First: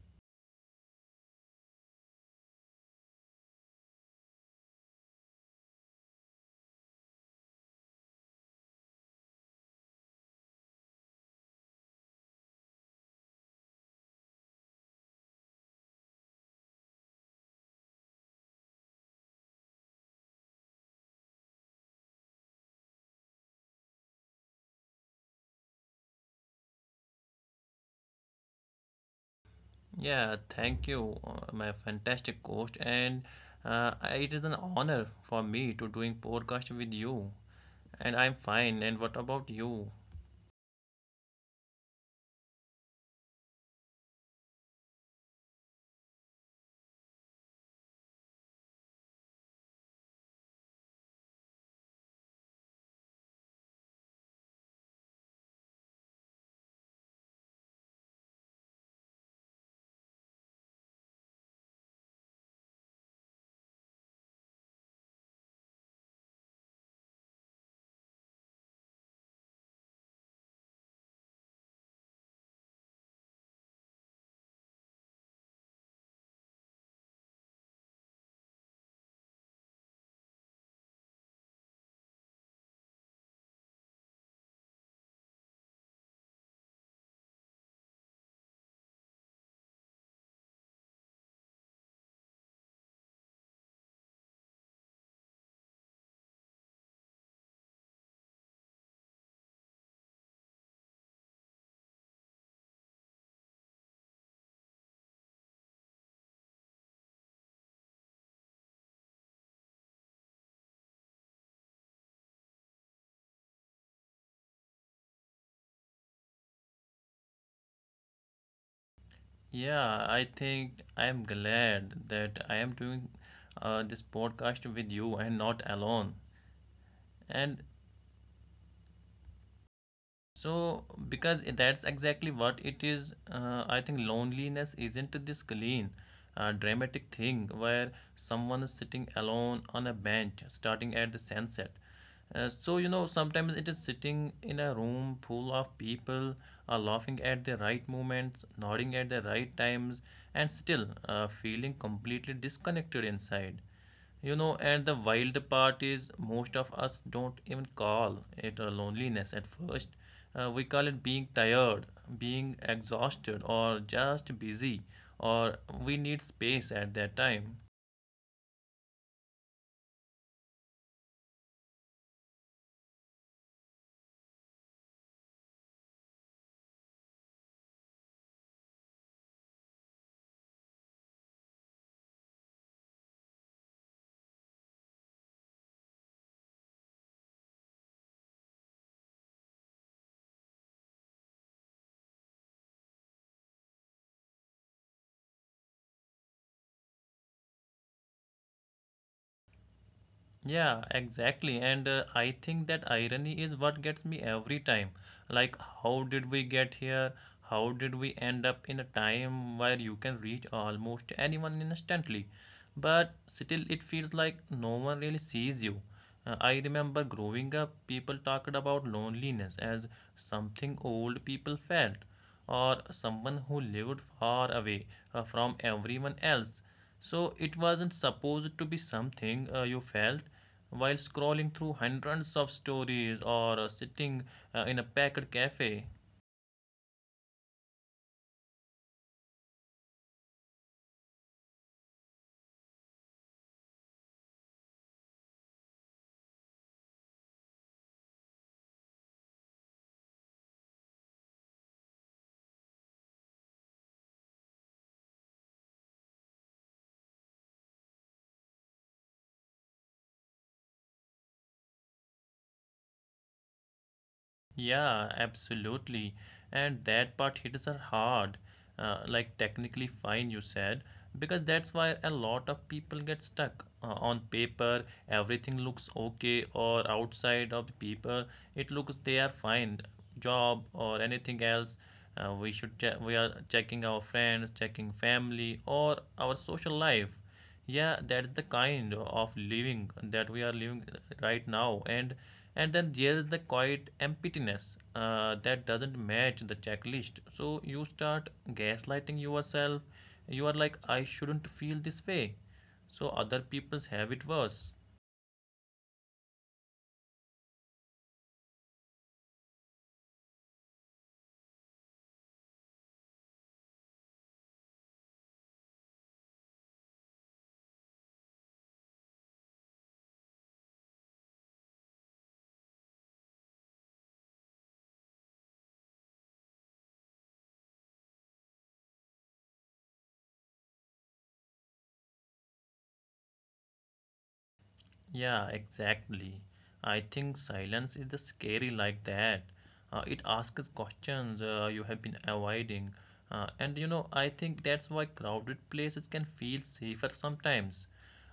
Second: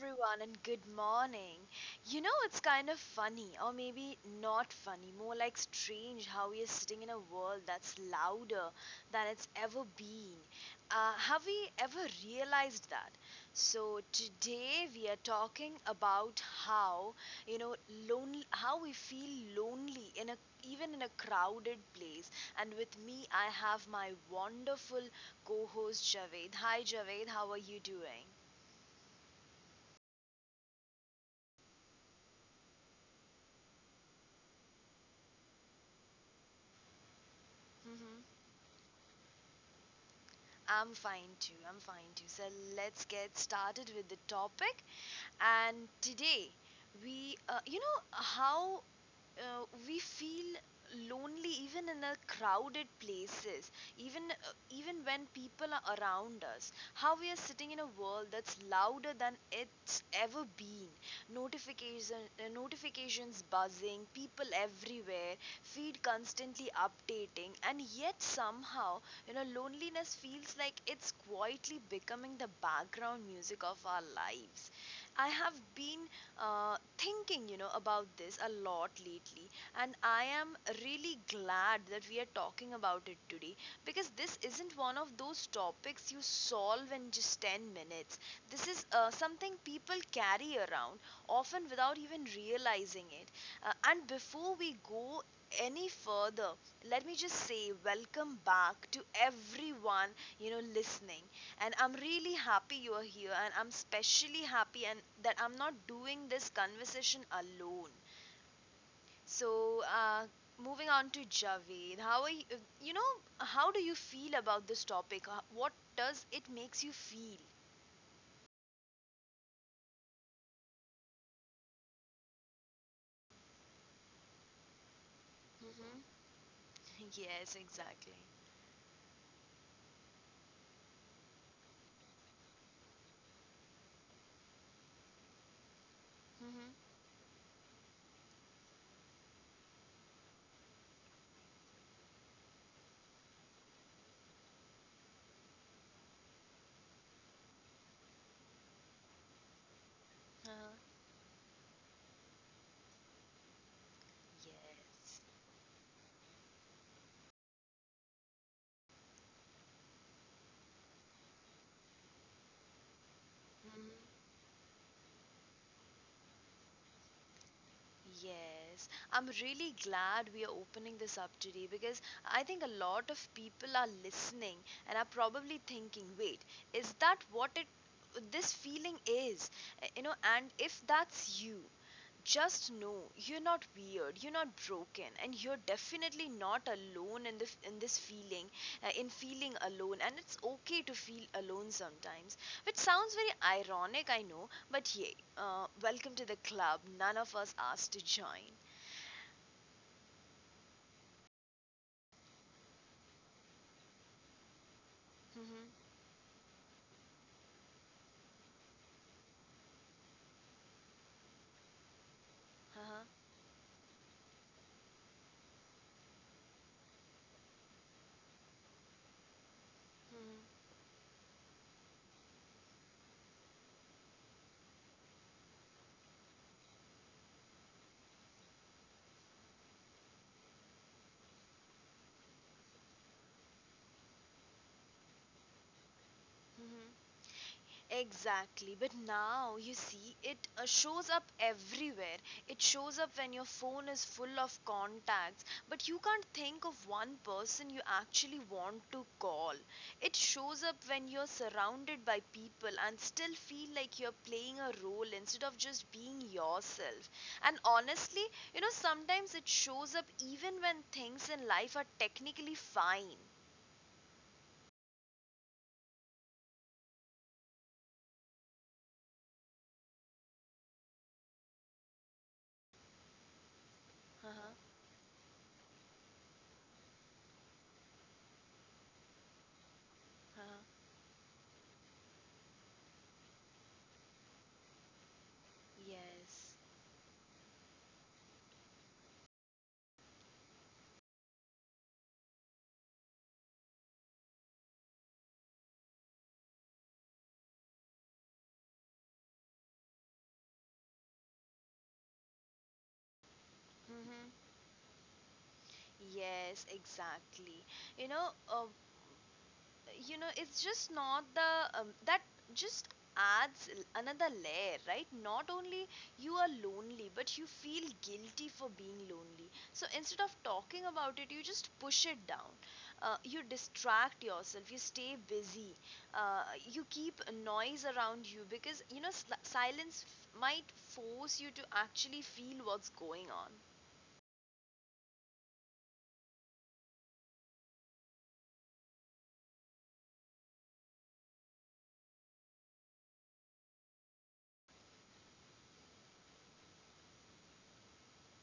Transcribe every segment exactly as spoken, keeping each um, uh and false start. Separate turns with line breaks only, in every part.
everyone and good morning. You know, it's kind of funny, or maybe not funny, more like strange how we are sitting in a world that's louder than it's ever been. Uh, have we ever realized that? So, today we are talking about how, you know, lonely, how we feel lonely in a even in a crowded place. And with me, I have my wonderful co host Javed. Hi, Javed, how are you doing?
Yeah, thank you, uh, my fantastic host, and uh, I- it is an honor for me to doing podcast with you. And I'm
Mm-hmm.
fine. And what about you?
I'm fine too. I'm fine too. So let's get started with the topic. And today, we, uh, you know, how uh, we feel lonely even in a crowded places even uh, even when people are around us, how we are sitting in a world that's louder than it's ever been. Notification uh, notifications buzzing, people everywhere, feed constantly updating, and yet somehow, you know, loneliness feels like it's quietly becoming the background music of our lives. I have been uh, thinking, you know, about this a lot lately, and I am really glad that we are talking about it today, because this isn't one of those topics you solve in just ten minutes. This is uh, something people carry around, often without even realizing it. Uh, and before we go any further, let me just say welcome back to everyone, you know, listening. And I'm really happy you're here, and I'm especially happy and that I'm not doing this conversation alone. So uh, moving on to Javed, how are you, you know, how do you feel about this topic? Uh, what does it makes you feel?
Yeah, I think I'm glad that I am doing uh, this podcast with you and not alone.
Mm-hmm. Yes,
And
exactly.
so, because that's exactly what it is, uh, I think loneliness isn't this clean, uh,
Mm-hmm.
dramatic thing where someone is sitting alone on a bench starting at the sunset. Uh, so, you know, sometimes it is sitting in a room full of people, uh, laughing at the right moments, nodding at the right times, and
uh
still uh, feeling completely disconnected inside. You know, and the
yes.
wild part is most of us don't even call it a loneliness at first. Uh, we call it being tired, being exhausted, or
Mm-hmm.
just busy, or we need space at that time.
Yes, I'm really glad we are opening this up today, because I think a lot of people are listening and are probably thinking, wait, is that what it this feeling is? Uh, You know, and if that's you, just know you're not weird, you're not broken, and you're definitely not alone in this, in this feeling uh, in feeling alone. And it's okay to feel alone sometimes, which sounds very ironic, I know, but yeah, uh, welcome to the club none of us asked to join.
Yeah, exactly. And uh, I think that irony is what gets me every time. Like,
Mhm.
how did we get here? How did we end up in a time where you can reach almost anyone instantly?
Uh-huh.
But still, it feels like no one really sees you. Uh, I remember growing up, people talked about loneliness as
Mhm.
something old people felt or someone who lived far away uh, from everyone else. So it wasn't supposed to be something uh, you felt while scrolling through hundreds of stories or uh, sitting uh, in a packed cafe.
Mhm. Exactly, but now you see it uh, shows up everywhere. It shows up when your phone is full of contacts, but you can't think of one person you actually want to call. It shows up when you're surrounded by people and still feel like you're playing a role instead of just being yourself. And honestly, you know, sometimes it shows up even when things in life are technically fine.
Yeah, absolutely. And that part hits are hard, uh, like technically fine, you said, because that's why a lot of people get stuck. Uh, on
Uh-huh.
paper, everything looks okay, or outside of the paper, it looks they are fine. Job
Uh-huh.
or anything else, uh, we should che- we are checking our friends, checking family, or our
Yes.
social life. Yeah, that's the kind of living that we are living right now, and and then there is the quiet emptiness uh, that doesn't match the checklist, so you start gaslighting yourself. You are like, I shouldn't feel this way, so other people's have
Mm-hmm.
it worse.
Yes, exactly. You know, uh, you know, it's just not the um, that just adds l- another layer, right? Not only you are lonely, but you feel guilty for being lonely. So instead of talking about it, you just push it down. Uh, you distract yourself. You stay busy. Uh, you keep a noise around you, because you know sl- silence f- might force you to actually feel what's going on.
Yeah, exactly. I think silence is the scary like that. Uh, it asks questions uh, you have been avoiding. Uh, and you know, I think that's why crowded places can feel safer sometimes.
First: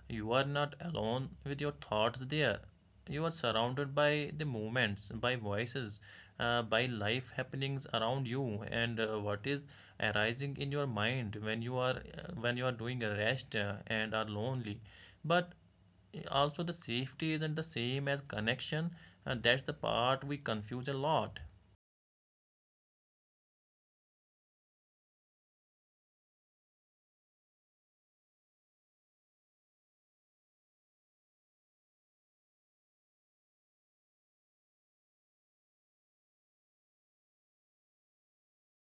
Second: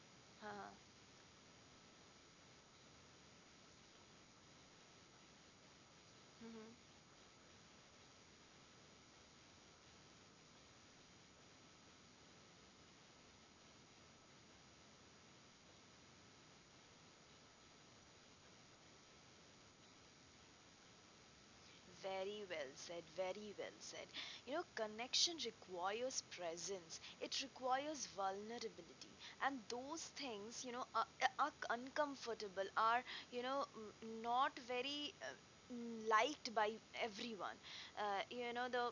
You are
Uh-huh.
not alone with your thoughts there. You are surrounded by the movements, by voices, uh, by
Mm-hmm.
life happenings around you, and uh, what is arising in your mind when you are uh, when you are doing a rest uh, and are lonely. But also, the safety isn't the same as connection, and that's the part we confuse a lot.
Very well said, very well said. You know, connection requires presence, it requires vulnerability, and those things, you know, are, are uncomfortable, are, you know, not very uh, liked by everyone. Uh, you know, the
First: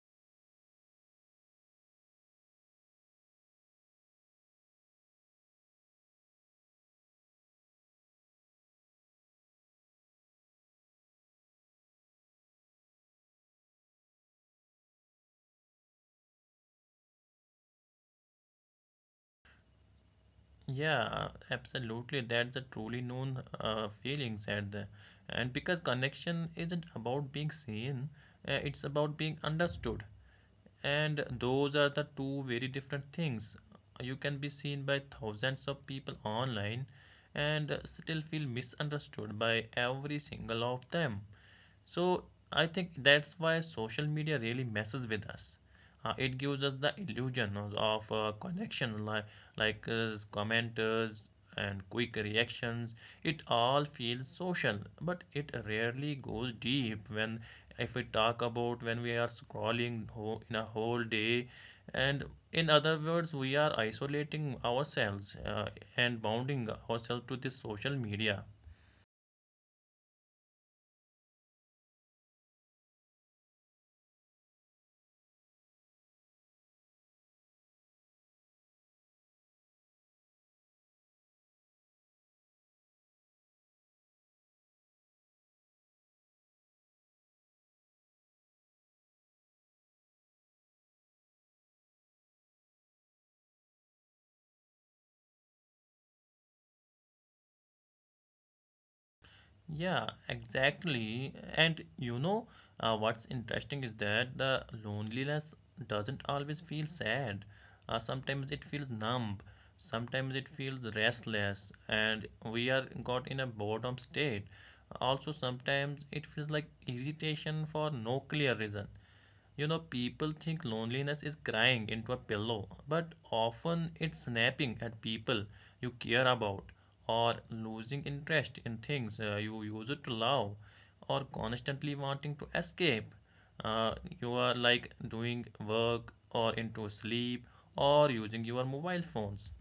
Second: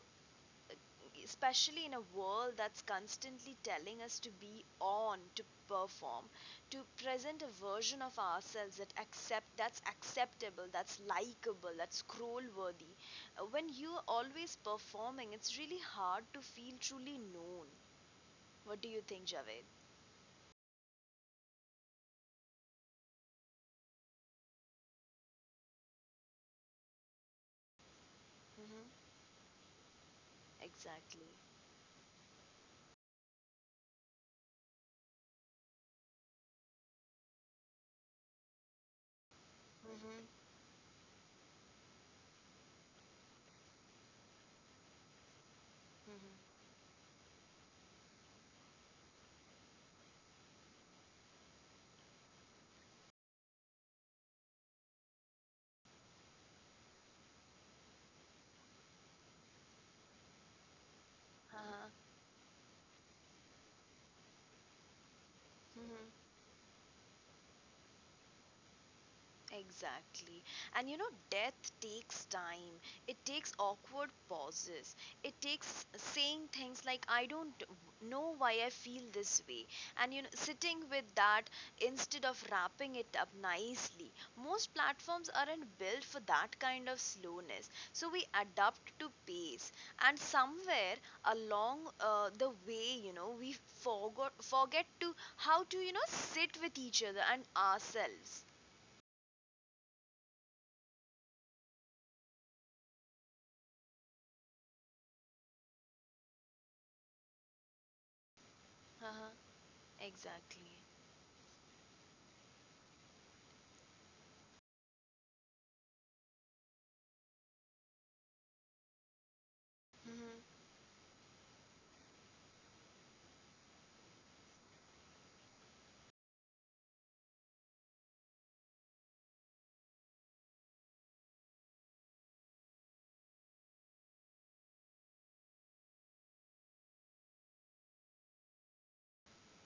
Especially in a world that's constantly telling us to be on, to perform, to present a version of ourselves that accept that's acceptable, that's likable, that's scroll worthy. When you're always performing, it's really hard to feel truly known. What do you think, Javed?
Yeah, absolutely. That's a truly known uh, feeling, said the. And because connection isn't about being seen, uh, it's
Mm-hmm.
about being understood.
Exactly.
And those are the two very different things. You can be seen by thousands of people online and still feel misunderstood by every
Mm-hmm.
single of them. So I think that's why social media really messes with us. Uh, it gives
Mm-hmm.
us the illusion of uh, connections, like like uh, commenters and quick reactions. It all feels social, but it rarely goes deep. When If we talk about when we are scrolling whole, in a whole day,
Uh-huh.
and in other words, we are isolating ourselves uh, and
Mm-hmm.
bounding ourselves to this social media.
Exactly. And you know, death takes time. It takes awkward pauses. It takes saying things like, I don't know why I feel this way. And you know, sitting with that instead of wrapping it up nicely. Most platforms aren't built for that kind of slowness. So we adapt to pace. And somewhere along uh, the way, you know, we forgot, forget to how to, you know, sit with each other and ourselves.
Yeah, exactly. And you know, uh, what's interesting is that the loneliness doesn't always feel sad. Uh, sometimes it feels numb, sometimes it
Exactly.
feels restless, and we are got in a boredom state. Also, sometimes it feels like irritation for no clear reason. You know, people
Hmm.
think loneliness is crying into a pillow, but often it's snapping at people you care about, or losing interest in things uh, you used to love, or constantly wanting to escape. Uh, you are like doing work, or into sleep, or using your mobile phones.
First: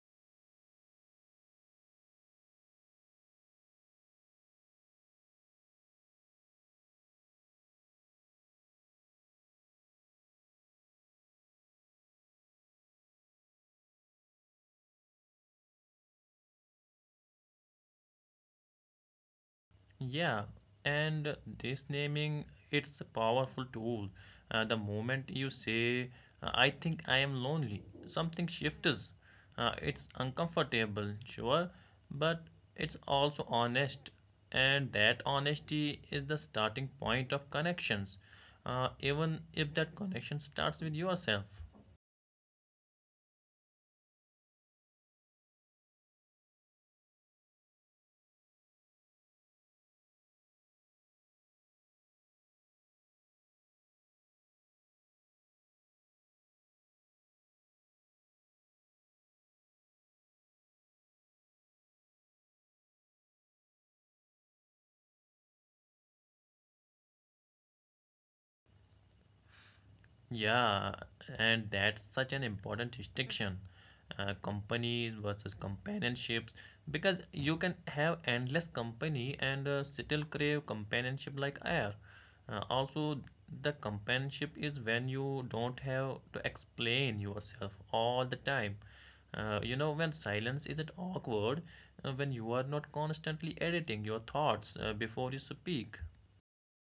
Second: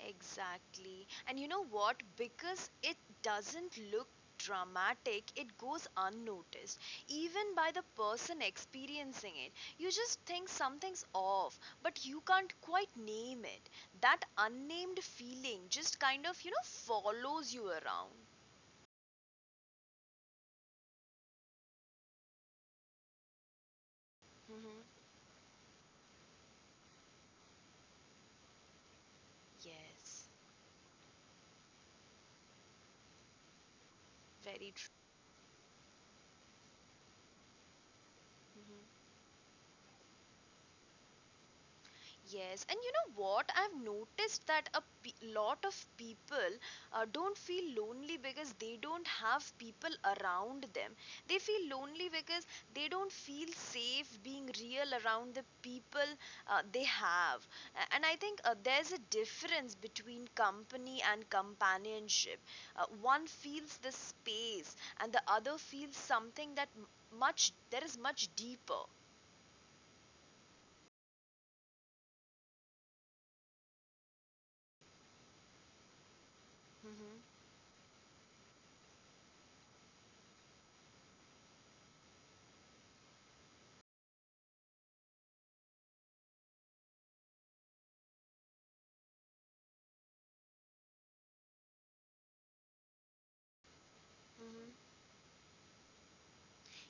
Exactly. And you know what? Because it doesn't look dramatic, it goes unnoticed, even by the person experiencing it. You just think something's off, but you can't quite name it. That unnamed feeling just kind of, you know, follows you around.
Yeah, and this naming it's a powerful tool. Uh, the
Hmm.
moment you say, uh, "I think I am lonely," something shifts. Uh, it's
Yes,
uncomfortable, sure, but it's also honest,
very
and that honesty is the starting point of connections. Uh,
true.
even if that connection starts with yourself.
Yes, and you know what? I've noticed that a pe- lot of people uh, don't feel lonely because they don't have people around them. They feel lonely because they don't feel safe being real around the people uh, they have. A- And I think uh, there's a difference between company and companionship. Uh, one feels the space, and the other feels something that m- much there is much deeper.
Yeah, and that's such an important distinction. Uh, companies versus companionships, because
Hmm.
you can have endless company and uh, still crave companionship like air. Uh, also, the companionship is when you don't have to explain yourself all the time. Uh, you know, when silence isn't awkward, uh, when you are not constantly editing your thoughts uh,
Hmm.
before you speak.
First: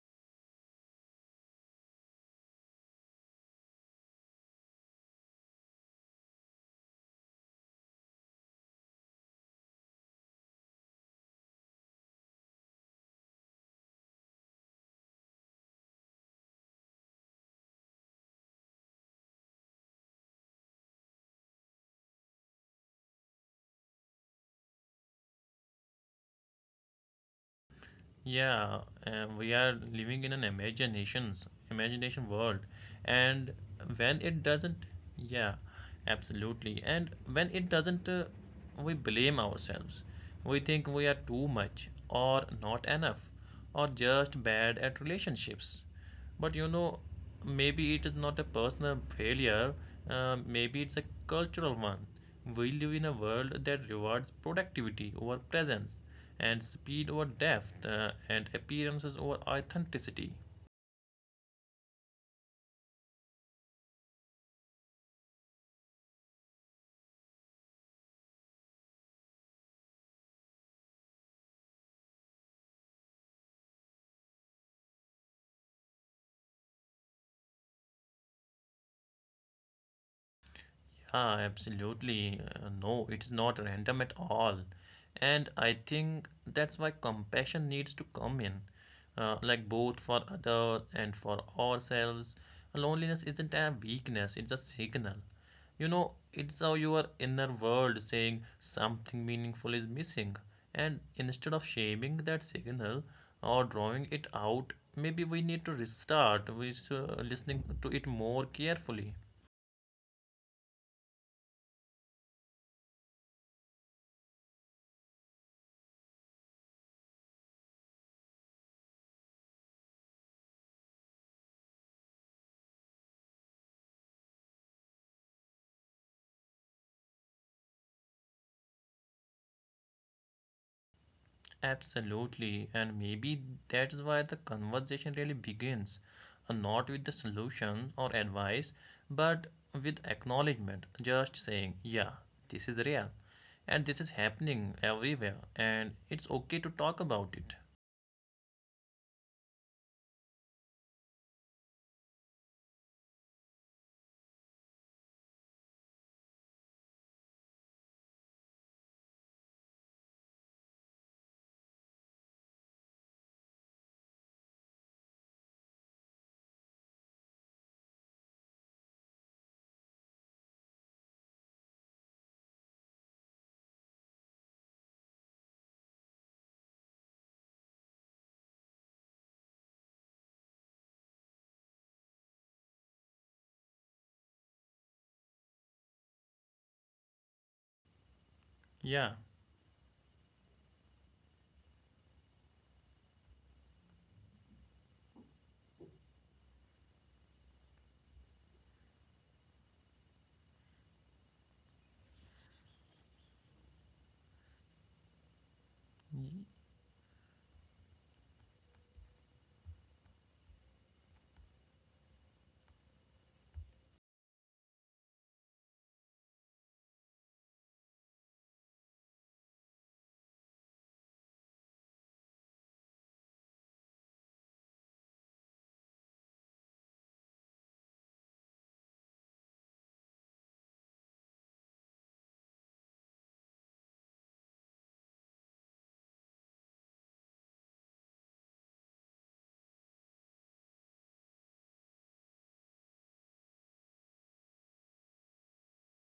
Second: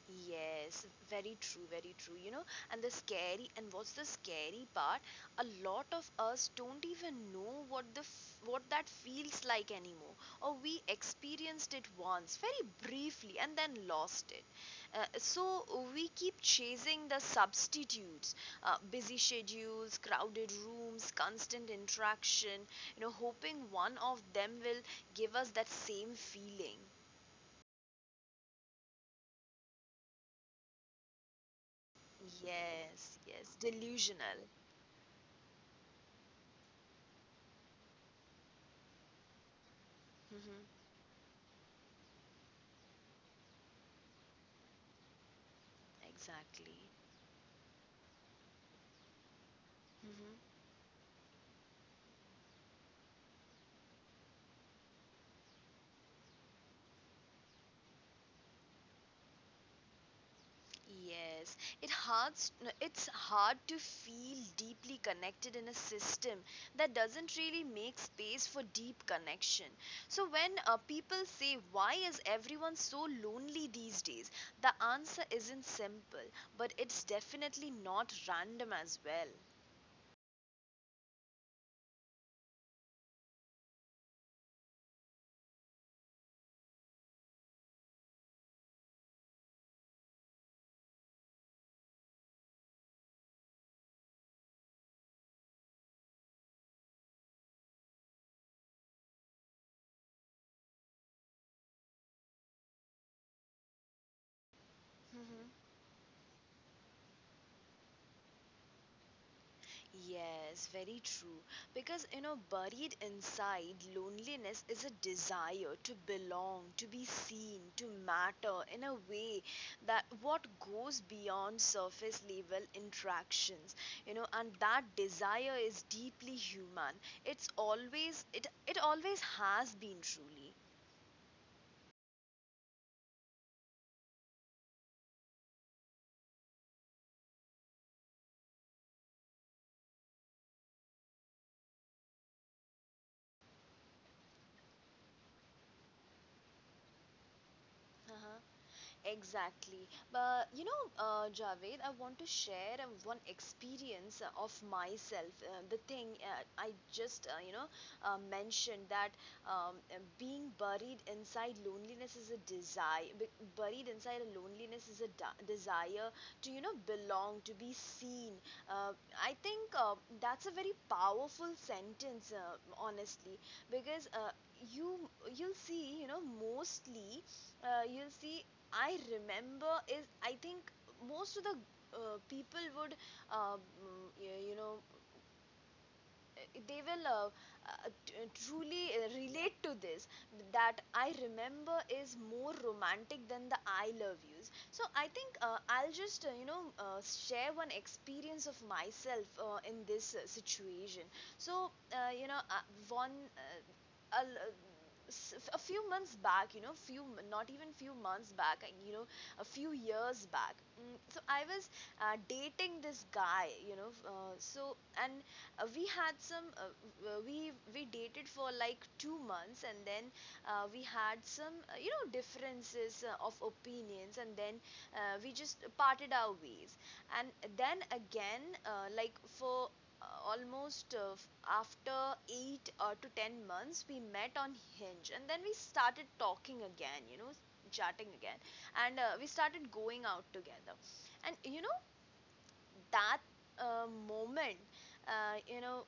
Yes, very true, very true. You know, and the scary, and what's the scary part? A lot of us don't even know what the f- what that feels like anymore, or we experienced it once, very briefly, and then lost it. Uh, so we keep chasing the substitutes, uh, busy schedules, crowded rooms, constant interaction. You know, hoping one of them will give us that same feeling.
Yeah, uh, we are living in an imaginations imagination world,
Yes, yes,
and when
delusional.
it doesn't, yeah, absolutely. And when it doesn't, uh, we blame ourselves. We think
Mm-hmm.
we are too much, or not enough, or just bad at relationships. But you
Exactly.
know, maybe it is not a personal failure, uh,
Mm-hmm.
maybe it's a cultural one. We live in a world that rewards productivity over presence, and speed over depth, uh, and appearances over authenticity.
Yes, it hard. It's hard to feel deeply connected in a system that doesn't really make space for deep connection. So when uh, people say, "Why is everyone so lonely these days?" the answer isn't simple, but it's definitely not random as well.
Yeah, absolutely. Uh, no, it is not random at all. And I think that's why compassion needs to come in, uh, like both for others and for ourselves. Loneliness isn't a weakness, it's a signal. You know, it's how your inner world saying something meaningful is missing. And instead of shaming that signal or drawing it out, maybe we need to restart with uh, listening to it more carefully.
Yes, very true. Because, you know, buried inside loneliness is a desire to belong, to be seen, to matter in a way that what goes beyond surface level interactions, you know, and that desire is deeply human. It's always, it, it always has been truly.
Absolutely, and maybe that's why the conversation really begins uh, not with the solution or advice, but with acknowledgement. Just saying, yeah, this is real, and this is happening everywhere, and it's okay to talk about it.
Uh-huh. Exactly. But you know, uh, Javed, I want to share uh, one experience uh, of myself. Uh, the thing uh, I just, uh, you know, uh, mentioned that um, uh, being buried inside loneliness is a desire. b- Buried inside a loneliness is a da- desire to, you know, belong, to be seen. Uh, I think uh, that's a very powerful sentence, uh, honestly, because uh, you you'll see, you know, mostly uh, you'll see I remember is, I think most of the uh, people would, uh, mm, you know, uh, they will uh, uh, t- truly uh,
Yeah,
relate to this, that I remember is more romantic than the I love yous. So I think uh, I'll just, uh, you know uh, share one experience of myself uh, in this uh, situation. So, uh, you know uh, one uh, a l- s- a few months
y-
back, you know, few not even few months back, uh, you know, a few years back. Mm, so I was uh, dating this guy, you know, uh, so, and uh, we had some uh, we we dated for like two months, and then uh, we had some uh, you know, differences uh, of opinions, and then uh, we just parted our ways. And then again, uh, like for uh, almost, uh, after eight or uh, to ten months, we met on Hinge, and then we started talking again, you know, chatting again. And uh, we started going out together. And you know that uh, moment, uh, you know,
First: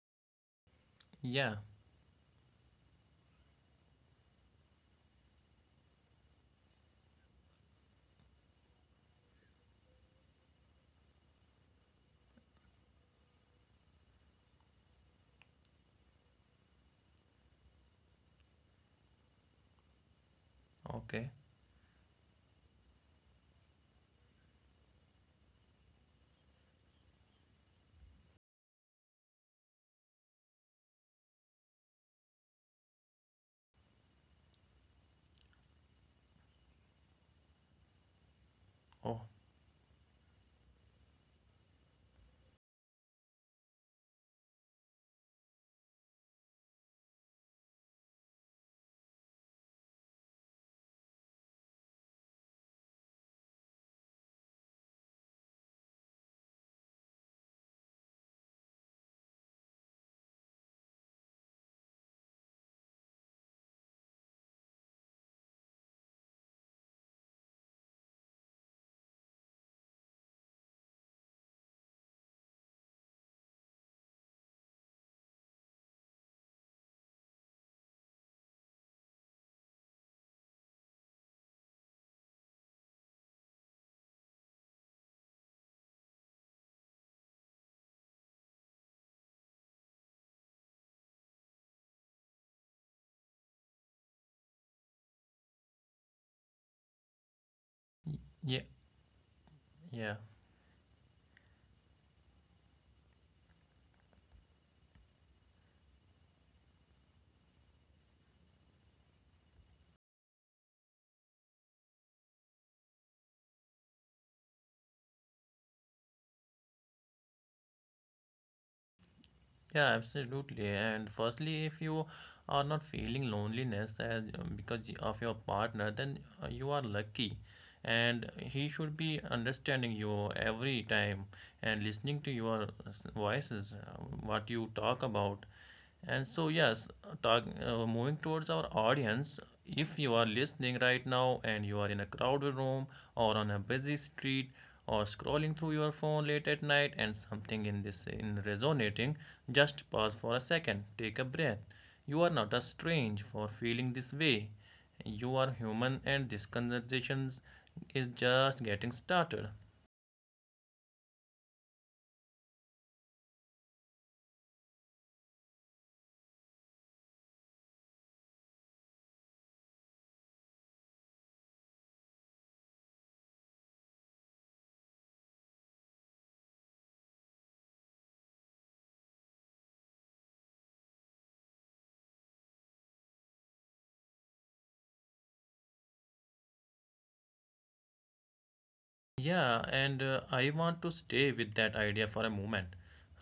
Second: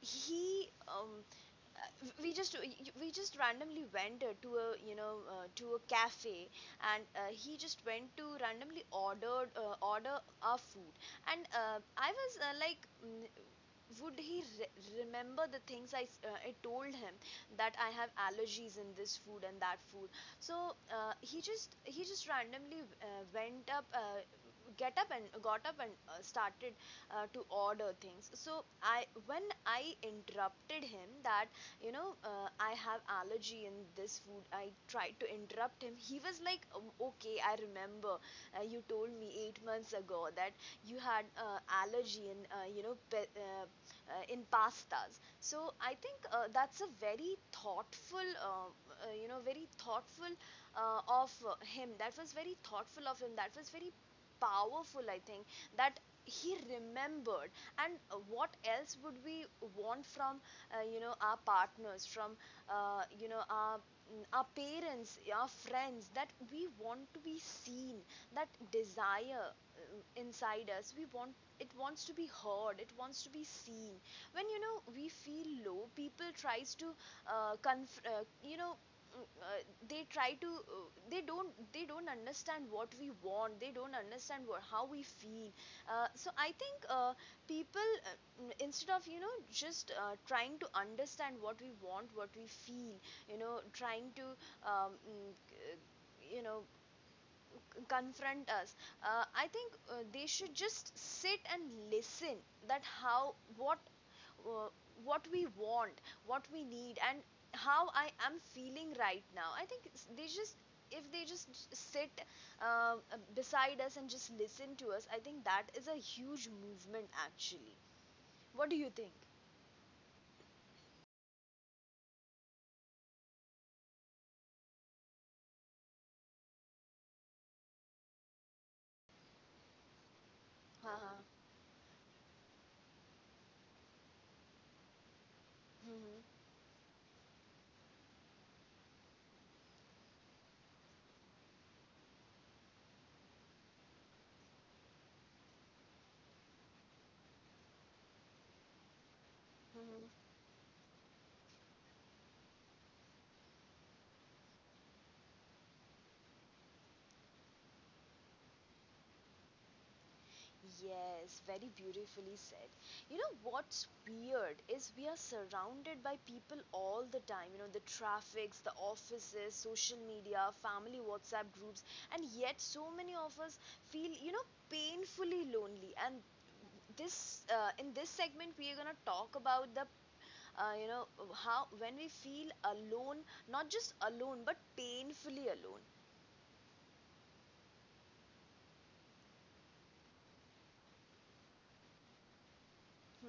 he. Um,
yeah,
uh, we just we just randomly went uh, to a, you know, uh, to a cafe. And uh, he just went to randomly ordered uh, order our food. And uh, I was uh, like, mm, would he re- remember the things I, s- uh, I told him, that I have allergies in this food and that food. So uh,
okay.
he just he just randomly uh, went up, uh, get up and got up and uh, started uh, to order things. So I, when I interrupted him that, you know, uh, I have allergy in this food, I tried to interrupt him. He was like, "Um, okay, I remember uh, you told me
Oh,
eight months ago that you had uh, allergy in, uh, you know pe- uh, uh, in pastas." So I think uh, that's a very thoughtful, uh, uh, you know, very thoughtful uh, of uh, him. That was very thoughtful of him. That was very powerful, I think, that he remembered. And uh, what else would we want from, uh, you know, our partners, from, uh, you know, our mm, our parents, our friends, that we want to be seen, that desire um, inside us. We want it wants to be heard, it wants to be seen. When you know we feel low, people tries to uh, conf- uh, you know mm, uh, they try to uh, they don't they don't understand what we want, they don't understand what, how we feel. Uh, so i think uh, people uh, mm, instead of you know just uh, trying to understand what we want, what we feel, you know, trying to um, mm, uh, you know
y-
confront us.
yeah,
Uh, i think uh, they
yeah.
should just sit and listen. That how, what, uh, what we want, what we need, and how I am feeling right now. I think they just, if they just sit uh, beside us and just listen to us, I think that is a huge movement actually. What do you think?
Yeah, absolutely. And firstly, if you are not feeling loneliness as, um, because of your partner, then uh, you are lucky, and he should be understanding you every
Uh-huh.
time and listening to your voices, uh, what you talk about. And so, yes, talk, uh, moving towards our audience, if you are listening right now and you are in a crowded room or on a busy street or scrolling through your phone late at night and something in this in resonating, just
Hmm.
pause for a second, take a breath. You are not a strange for feeling this way. You are human and this conversation is just getting started.
Yes, very beautifully said. You know what's weird is we are surrounded by people all the time. You know, the traffics, the offices, social media, family WhatsApp groups, and yet so many of us feel, you know, painfully lonely. And this uh, in this segment we are going to talk about the uh, you know how when we feel alone, not just alone but painfully alone.
Yeah, and uh, I want to stay with that idea for a moment.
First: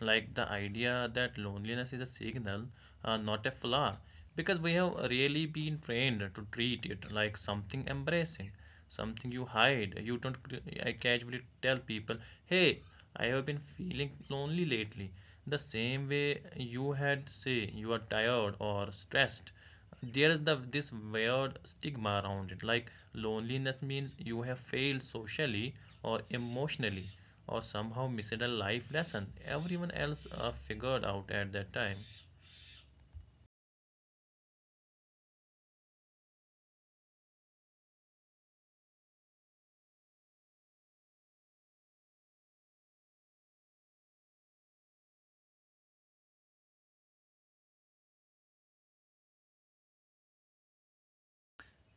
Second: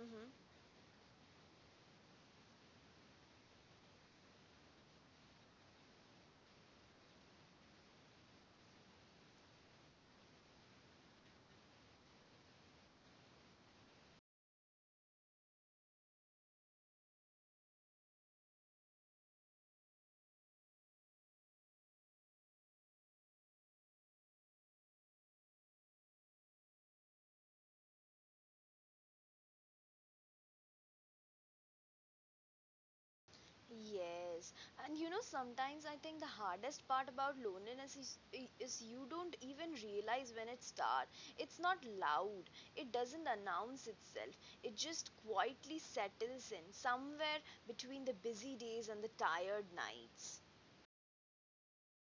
Like the idea that loneliness is a signal, uh, not a flaw. Because we have really been trained to treat it like something embracing, something you hide. You don't cr- I casually tell people, "Hey, I have been feeling lonely lately." The same way you had say you are tired or stressed, there is the this weird stigma around it, like loneliness means you have failed socially or emotionally or somehow missed a life lesson everyone else uh, figured out at that time.
Yes, and you know, sometimes I think the hardest part about loneliness is, i- is you don't even realize when it starts. It's not loud, it doesn't announce itself, it just quietly settles in somewhere between the busy days and the tired nights.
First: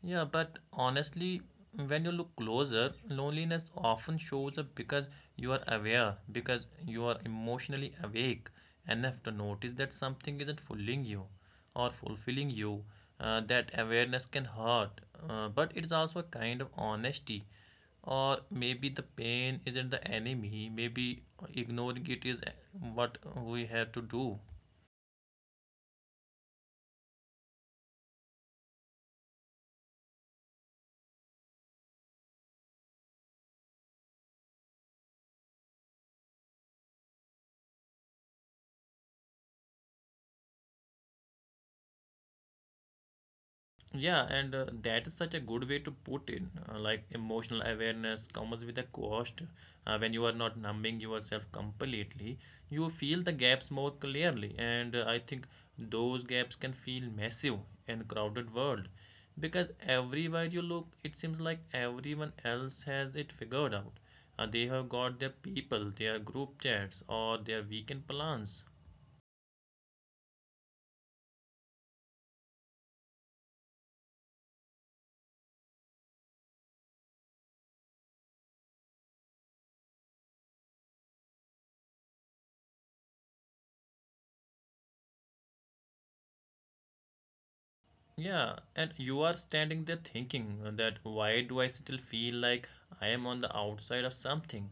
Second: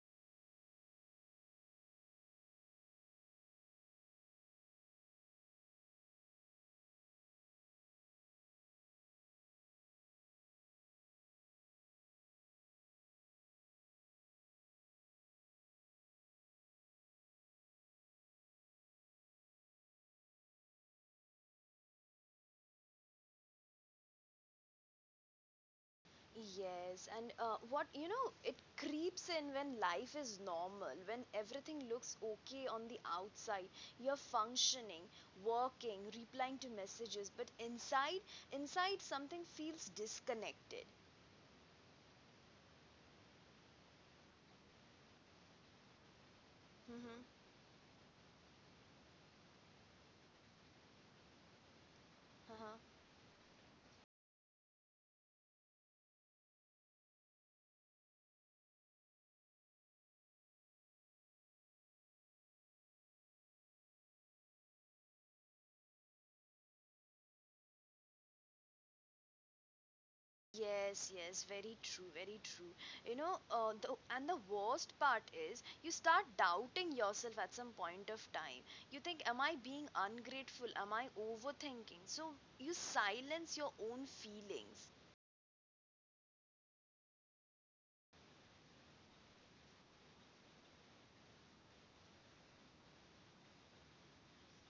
Yeah, but honestly, when you look closer, loneliness often shows up because you are aware, because you are emotionally awake enough to notice that something isn't fooling you or fulfilling you. Uh, that awareness can hurt, uh, but it's also a kind of honesty. Or maybe the pain isn't the enemy, maybe ignoring it is what we have to do.
Yes, and uh, what you know, it creeps in when life is normal, when everything looks okay on the outside. You're functioning, working, replying to messages, but inside, inside something feels disconnected.
Yeah, and uh, that is such a good way to put it. Uh, like
Mm-hmm.
emotional awareness comes with a cost. Uh, when you are not numbing yourself completely, you feel the gaps more clearly. And uh, I think those gaps can feel massive in crowded world because everywhere you look, it seems like everyone else has it figured out. Uh, they have got their people, their group chats, or their weekend plans.
Yes, yes, very true, very true. You know, uh, the, and the worst part is you start doubting yourself at some point of time. You think, am I being ungrateful? Am I overthinking? So you silence your own feelings.
Yeah, and you are standing there thinking that why do I still feel like I am on the outside of something?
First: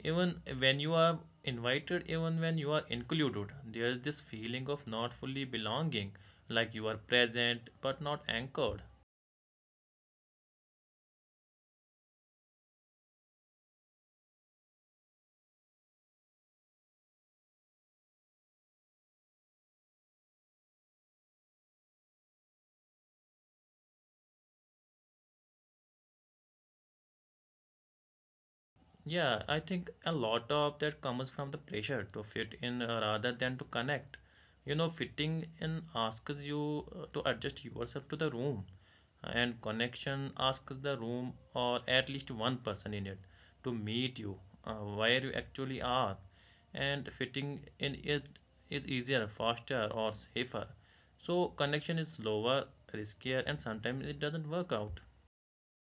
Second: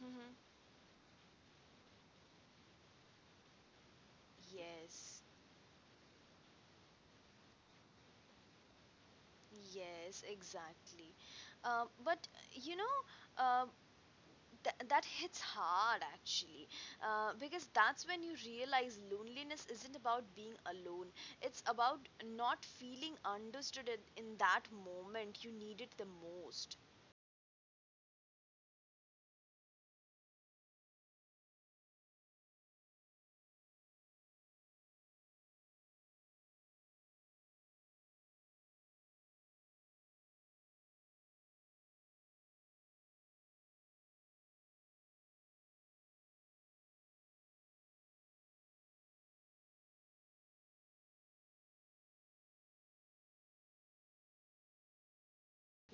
Hmm.
Even when you are invited, even when you are included, there is this feeling of
Yes,
not fully belonging, like you are present but not anchored.
yes, exactly. Uh, but you know, uh, Th- that hits hard actually, uh, because that's when you realize loneliness isn't about being alone, it's about not feeling understood in, in that moment you need it the most.
Yeah, I think a lot of that comes from the pressure to fit in uh, rather than to connect. You know, fitting in asks you uh, to adjust yourself to the room, and connection asks the room or at least one person in it to meet you uh, where you actually are. And fitting in it is easier, faster, or safer. So, connection is slower, riskier, and sometimes it doesn't work out.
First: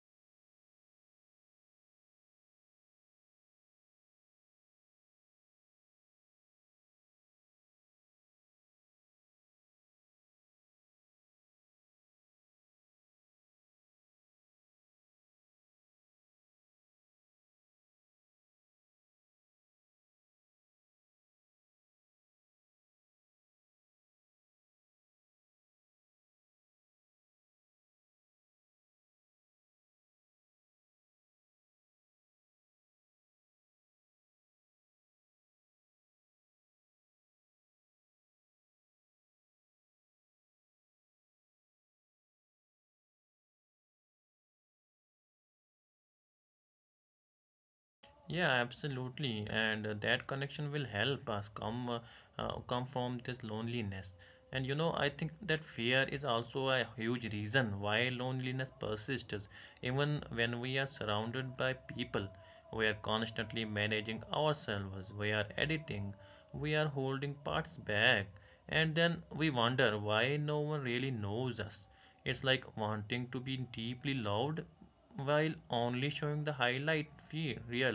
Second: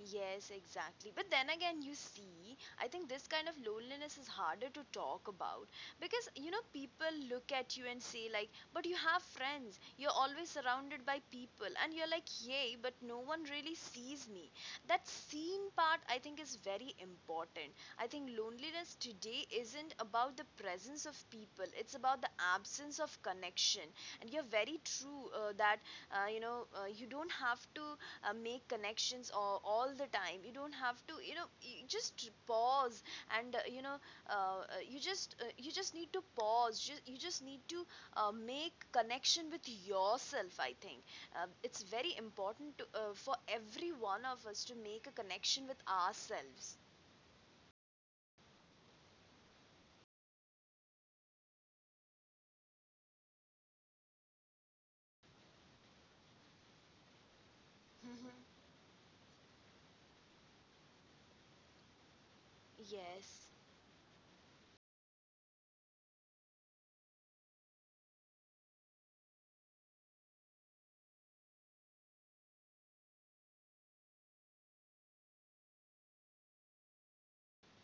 Yes, exactly. But then again, you see, I think this kind of loneliness is harder to talk about because, you know, people look at you and say, like, but you have friends, you're always surrounded by people, and you're like, yay, but no one really sees me. That seen part, I think, is very important. I think loneliness today isn't about the presence of people, it's about the absence of connection. And you're very true uh, that, uh, you know, uh, you don't have to uh, make connections all, all the time. You don't have to you know, you just pause and uh, you know uh, uh, you just uh, you just need to pause. Just, you just need to uh, make connection with yourself, I think. Uh, it's very important to, uh, for every one of us to make a connection with ourselves.
Yeah, absolutely, and uh, that connection will help us come uh, uh, come from this loneliness. And you know, I think that fear is also a huge reason why
Mm-hmm.
loneliness persists, even when we are surrounded by people. We are
Yes.
constantly managing ourselves. We are editing. We are holding parts back, and then we wonder why no one really knows us. It's like wanting to be deeply loved while only showing the highlight fee- reel.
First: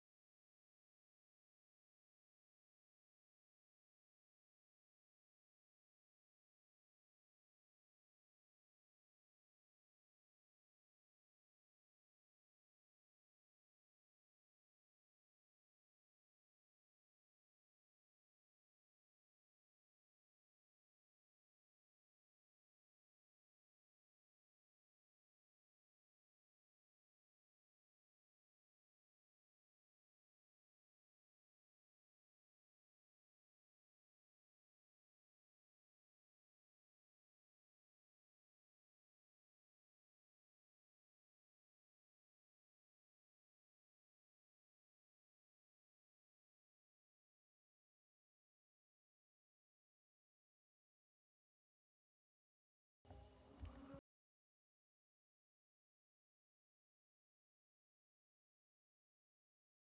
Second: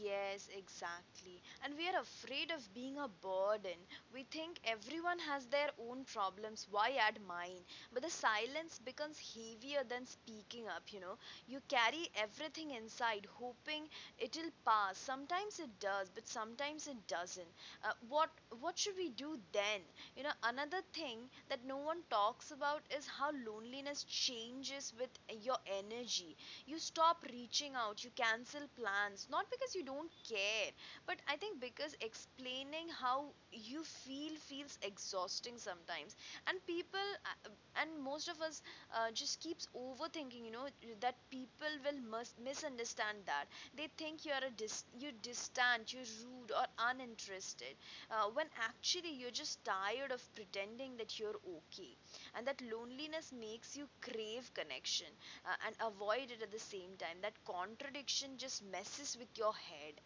Yes, exactly. And we are afraid of being a burden. We think everyone has their own problems. Why add mine? But the silence becomes heavier than speaking up, you know. You carry everything inside, hoping it'll pass. Sometimes it does, but sometimes it doesn't. Uh, what what should we do then? You know, another thing that no one talks about is how loneliness changes with your energy. You stop reaching out, you cancel plans, not because you don't care, but I think because explaining how you feel feels exhausting sometimes. And people uh, and most of us uh, just keeps overthinking, you know, that people will mis- misunderstand, that they think you are a dis- you distant, you're rude or uninterested, uh, when actually you're just tired of pretending that you're okay, and that loneliness makes you crave connection uh, and avoid it at the same time. That contradiction just messes with your head.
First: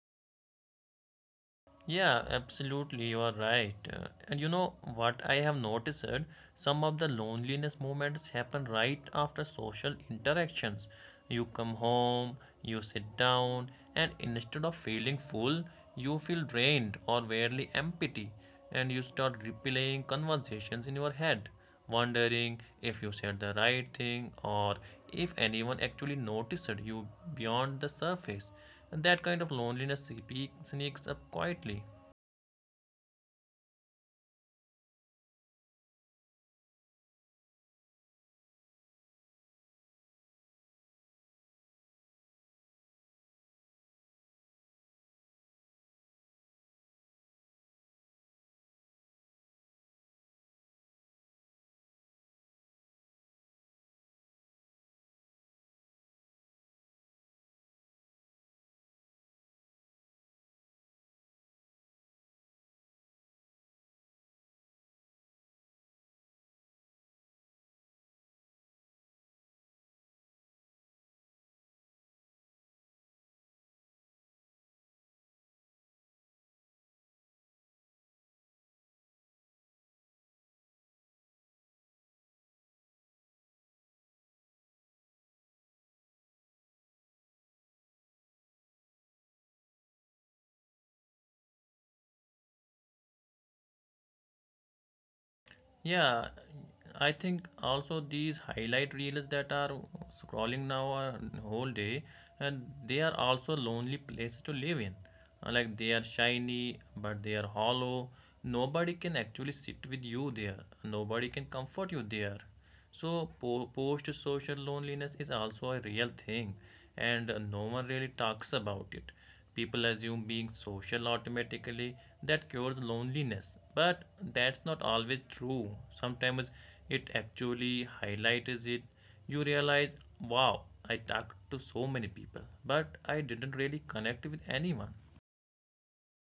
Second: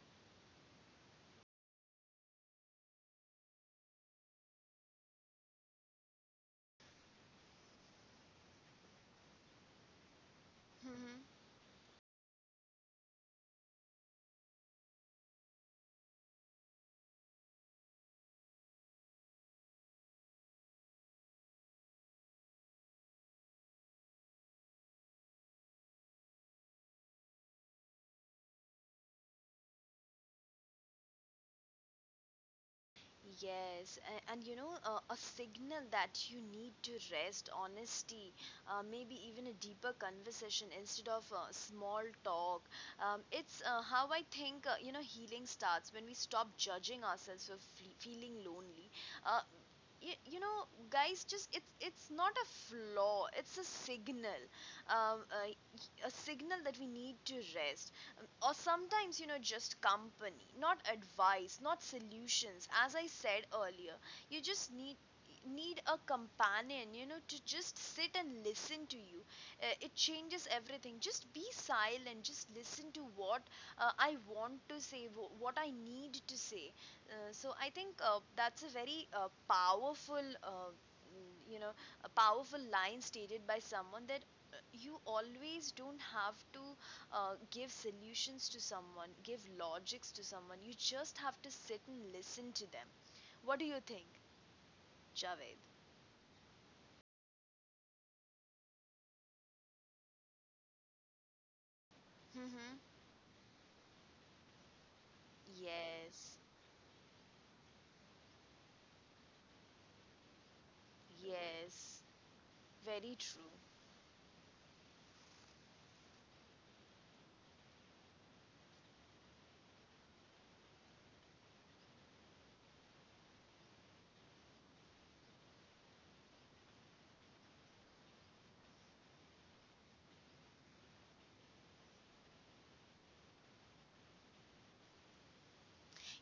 Yeah, absolutely, you are right. Uh, and you know what I have noticed? Some of the loneliness moments happen right after social interactions.
Hmm.
You come home, you sit down, and instead of feeling full, you feel drained or barely empty, and you start replaying conversations in your head wondering if you said the right thing or if anyone actually noticed you beyond the surface. That kind of loneliness sneak- sneaks up quietly.
Yes, and, and you know, uh, a signal that you need to rest, honesty, uh, maybe even a deeper conversation instead of uh, small talk. Um, it's uh, how I think, uh, you know, healing starts when we stop judging ourselves for fe- feeling lonely. Uh, you, you know guys, just it's it's not a flaw, it's a signal. um, uh, a signal that we need to rest. Um, or sometimes you know, just company, not advice, not solutions. As I said earlier, you just need need a companion, you know, to just sit and listen to you. Uh, it changes everything. Just be silent, just listen to what uh, I want to say, what I need to say. Uh, so i think uh, that's a very uh, powerful uh, mm, you know a powerful line stated by someone, that uh, you always don't have to uh, give solutions to someone, give logics to someone. You just have to sit and listen to them. What do you think, Javed?
Yeah, I think also these highlight reels that are scrolling now are whole day, and
Mm-hmm.
they are also lonely places to live in. Uh, Like they are
Yes,
shiny, but they are hollow. Nobody can actually sit with you there. Nobody can comfort you
yes,
there.
very
So,
true.
po- post social loneliness is also a real thing, and uh, no one really talks about it. People assume being social automatically that cures loneliness, but that's not always true. Sometimes it actually highlights it. You realize, wow, I talked to so many people, but I didn't really connect with anyone.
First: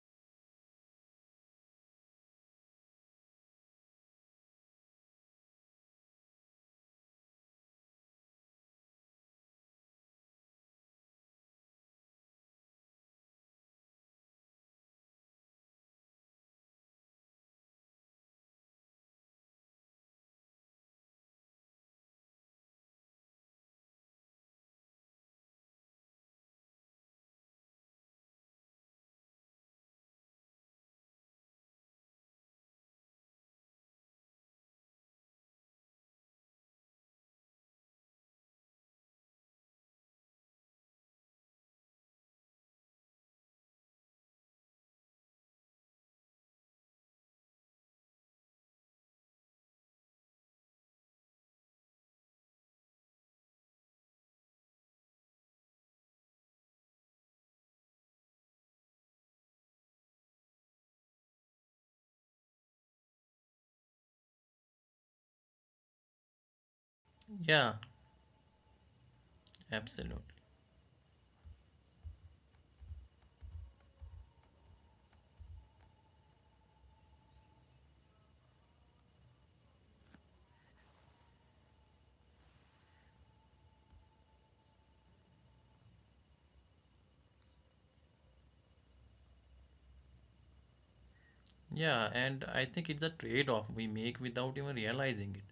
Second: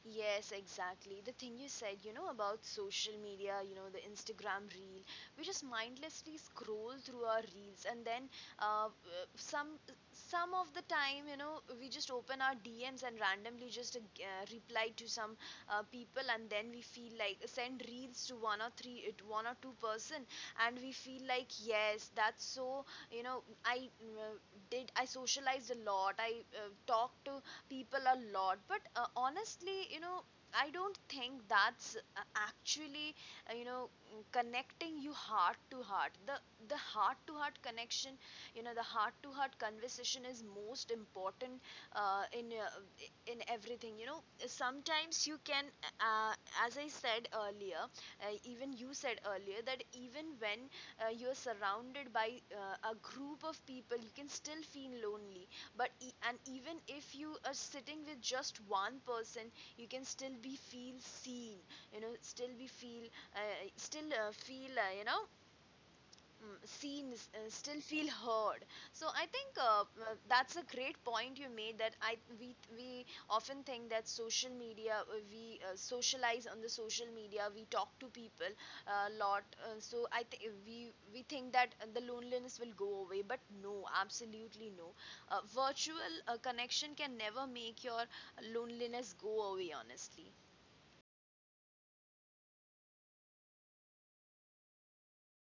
Yes, exactly. The thing you said, you know, about social media, you know, the Instagram reel, we just mindlessly scroll through our reels, and then uh, uh, some some of the time, you know, we just open our D Ms and randomly just uh, g- uh, reply to some uh, people, and then we feel like send reels to one or three, it one or two person, and we feel like yes, that's so, you know, I uh, did, I socialized a lot, I uh, talked to people a lot, but uh, honestly you know, I don't think that's uh, actually uh, you know mm, connecting you heart to heart. The the heart to heart connection, you know, the heart to heart conversation is most important uh, in uh, in everything, you know. Sometimes you can uh, as I said earlier, uh, even you said earlier, that even when uh, you're surrounded by uh, a group of people you can still feel lonely, but e- and even if you are sitting with just one person you can still be feel seen, you know, still be feel uh, still uh, feel uh, you know mm, seen, s- uh,
Yeah,
still feel heard. So i think uh, uh,
absolutely.
that's a great point you made. That I we we often think that social media uh, we uh, socialize on the social media, we talk to people a lot. Uh, so i think we we think that uh, the loneliness will go away, but no, absolutely no. Uh, virtual uh, connection can never make your loneliness go away, honestly.
Yeah, and I think it's a trade off we make without even realizing it.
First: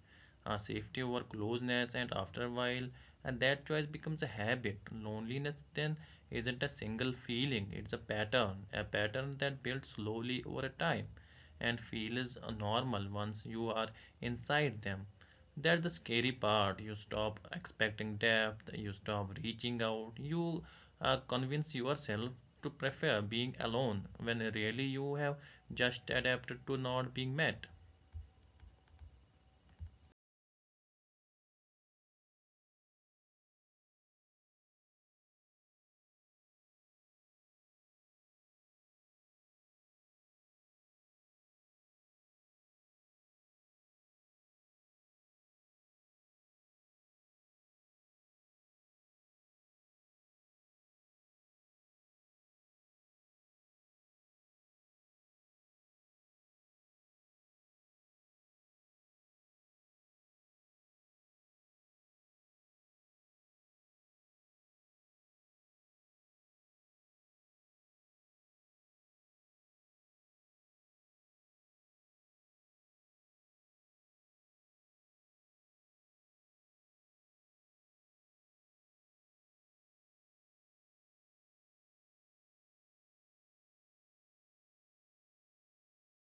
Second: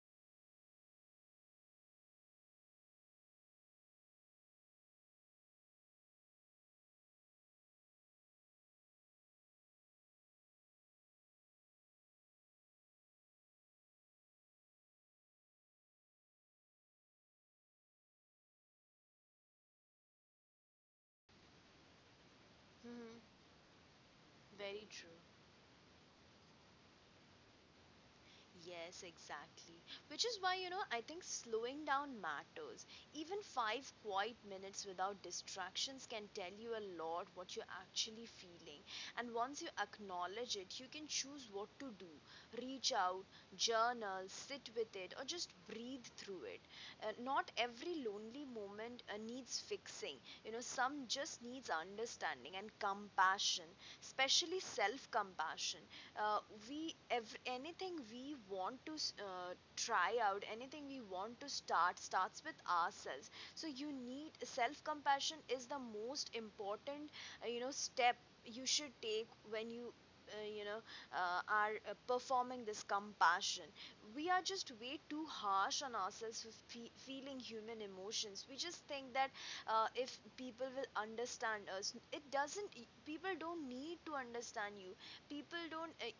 Uh, safety over closeness, and after a while, and that choice becomes a habit. Loneliness then isn't a single feeling, it's a pattern, a pattern that builds slowly over a time and feels uh, normal once you are inside them. That's the scary part. You stop expecting depth, you stop reaching out, you uh, convince yourself to
Hmm.
prefer being alone when really
Very true.
you have just adapted to not being met.
Yes, exactly. Which is why, you know, I think slowing down matters. Even five quiet minutes without distractions can tell you a lot what you're actually feeling. And once you acknowledge it, you can choose what to do: reach out, journal, sit with it, or just breathe through it. Uh, not every lonely moment uh, needs fixing. You know, some just needs understanding and compassion, especially self compassion. uh, we ev- Anything we want to uh, try out, anything we want to start, starts with ourselves. So you need self compassion is the most important uh, you know step you should take when you uh, you know uh, are uh, performing this compassion. We are just way too harsh on ourselves for fe- feeling human emotions. We just think that uh, if people will understand us, it doesn't, people don't need to understand you. People don't uh,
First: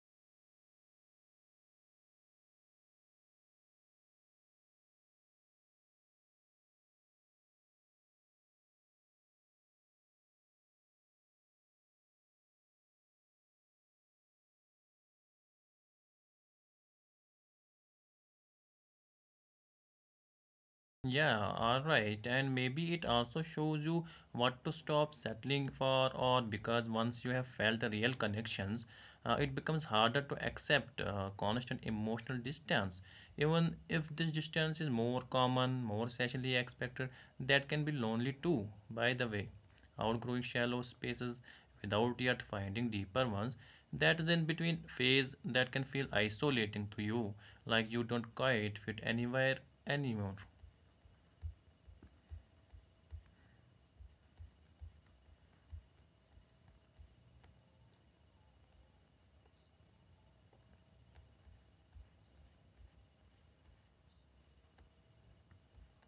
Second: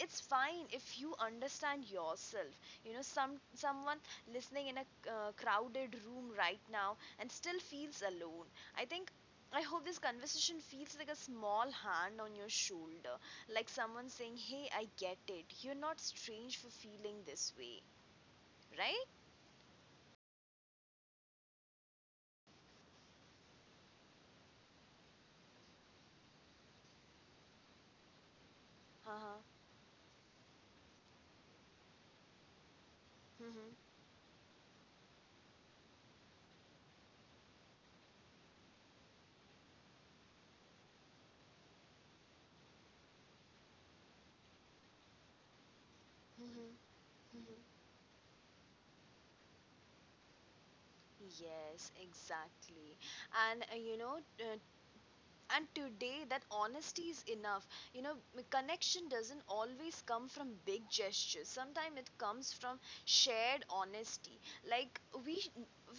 it's fine if you understand yourself. You know, some someone listening in a uh, crowded room right now and still feels alone, I think, I hope this conversation feels like a small hand on your shoulder, like someone saying, hey, I get it, you're not strange for feeling this way, right?
Yeah, all right. And maybe it also shows you what to stop settling for, or because once you have felt the real connections, uh, it
Uh-huh.
becomes harder to accept uh, constant emotional distance. Even
Mm-hmm.
if this distance is more common, more socially expected, that can be lonely too, by the way. Outgrowing shallow spaces without yet finding deeper ones, that is in between phase that can feel isolating
Mm-hmm.
to you,
Mm-hmm.
like you don't quite fit anywhere anymore.
Yes, exactly. And uh, you know, uh, and today that honesty is enough. You know, m- connection doesn't always come from big gestures, sometimes it comes from shared honesty. Like we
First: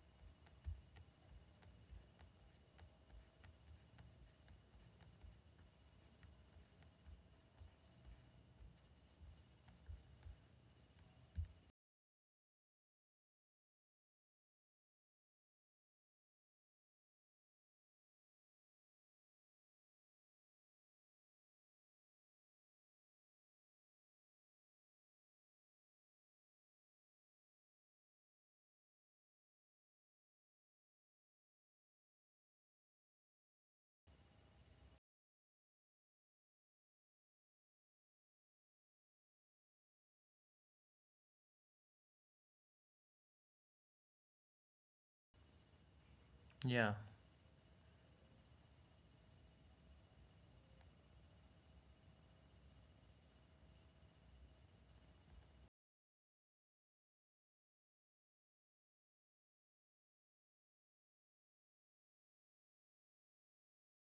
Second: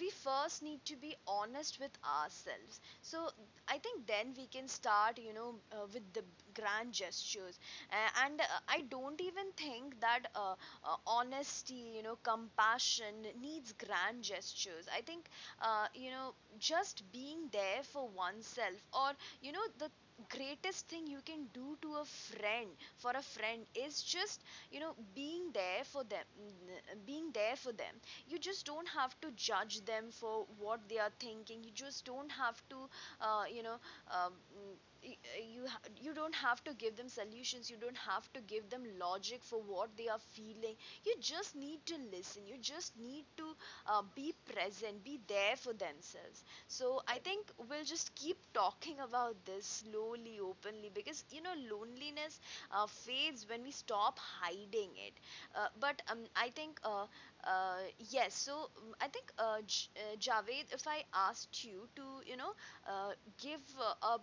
we first need to be honest with ourselves, so I think then we can start, you know, uh, with the grand gestures. A- and uh, I don't even think that uh, uh, honesty, you know, compassion needs grand gestures. I think uh, you know just being there for oneself, or you know, the greatest thing you can do to a friend, for a friend, is just, you know, being there for them, mm, being there for them. You just don't have to judge them for what they are thinking. You just don't have to uh, you know um, mm, y- you ha- you don't have to give them solutions, you don't have to give them logic for what they are feeling. You just need to listen, you just need to uh, be present, be there for themselves.
Yeah,
So I think we'll just keep talking about this slowly, openly, because you know loneliness uh, fades when we stop hiding it. Uh, but um, I think uh, uh, yes. So um, I think uh, J- uh, Javed, if I asked you to you know uh, give uh, a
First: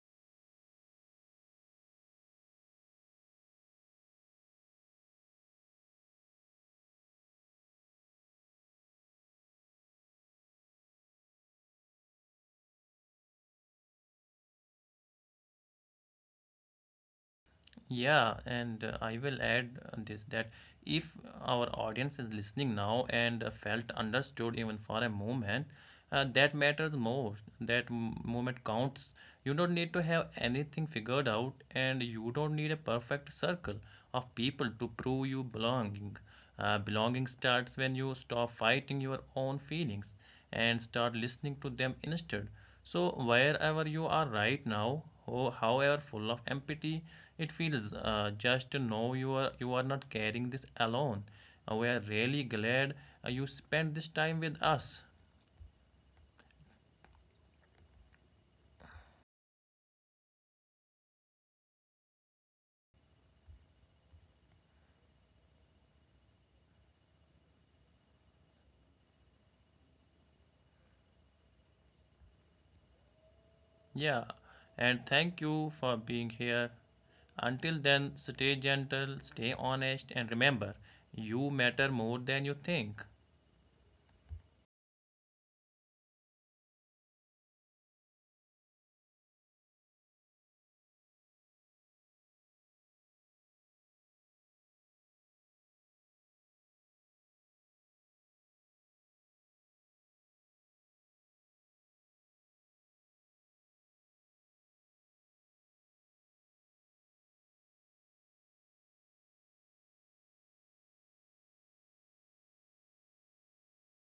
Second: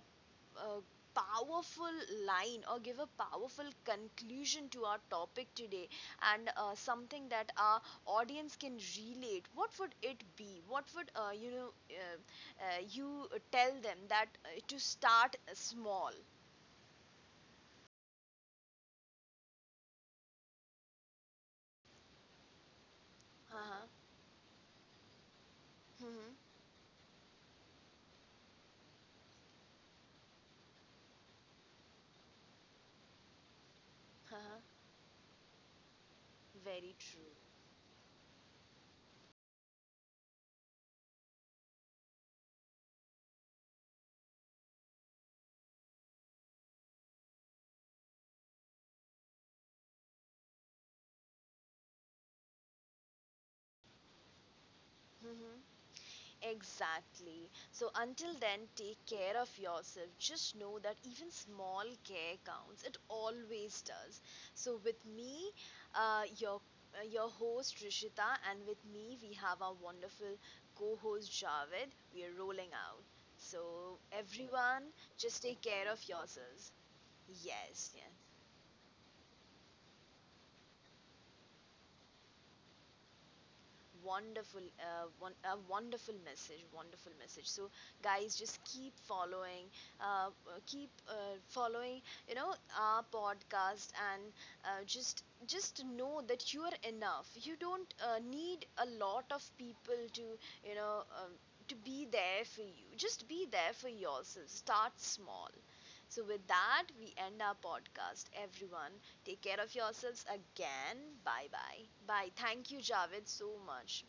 a powerful line or give a powerful conclusion to our topic today and uh, something that our audience can relate, what would it be? What would uh, you know uh, uh, you uh, tell them that uh, to start small.
yeah, and uh, I will add uh, this that if our audience is listening now and uh,
Uh-huh.
felt understood even for a moment, uh,
Mm-hmm.
that matters most. That m- moment counts. You don't need to have anything figured out, and you don't need a perfect circle of
Uh-huh.
people to prove you belonging. Uh,
Very
belonging
true.
starts when you stop fighting your own feelings and start listening to them instead. So, wherever you are right now, ho- however full of empathy it feels, uh, just to know you are, you are not carrying this alone. Uh, we are really glad uh, you spent this time with us.
Mm-hmm. Exactly. So until then, take care of yourself. Just know that even small care counts. It always does. So with me, uh, your uh, your host Rishita, and with me we have our wonderful co-host Javed. We are rolling out. So
Yeah,
everyone,
and thank
just take
you
care
for
of
being here.
yourselves.
Until
Yes, yes.
then, stay gentle, stay honest, and remember, you matter more than you think.
Wonderful uh, one, a wonderful message, wonderful message. So guys, just keep following, uh, uh, keep uh, following, you know, our podcast. And uh, just just know that you are enough. You don't uh, need a lot of people to, you know, um, to be there for you. Just be there for yourself. Start small. So with that we end our podcast, everyone. Take care of yourselves again. Bye bye. Bye. Thank you, Javed, so much.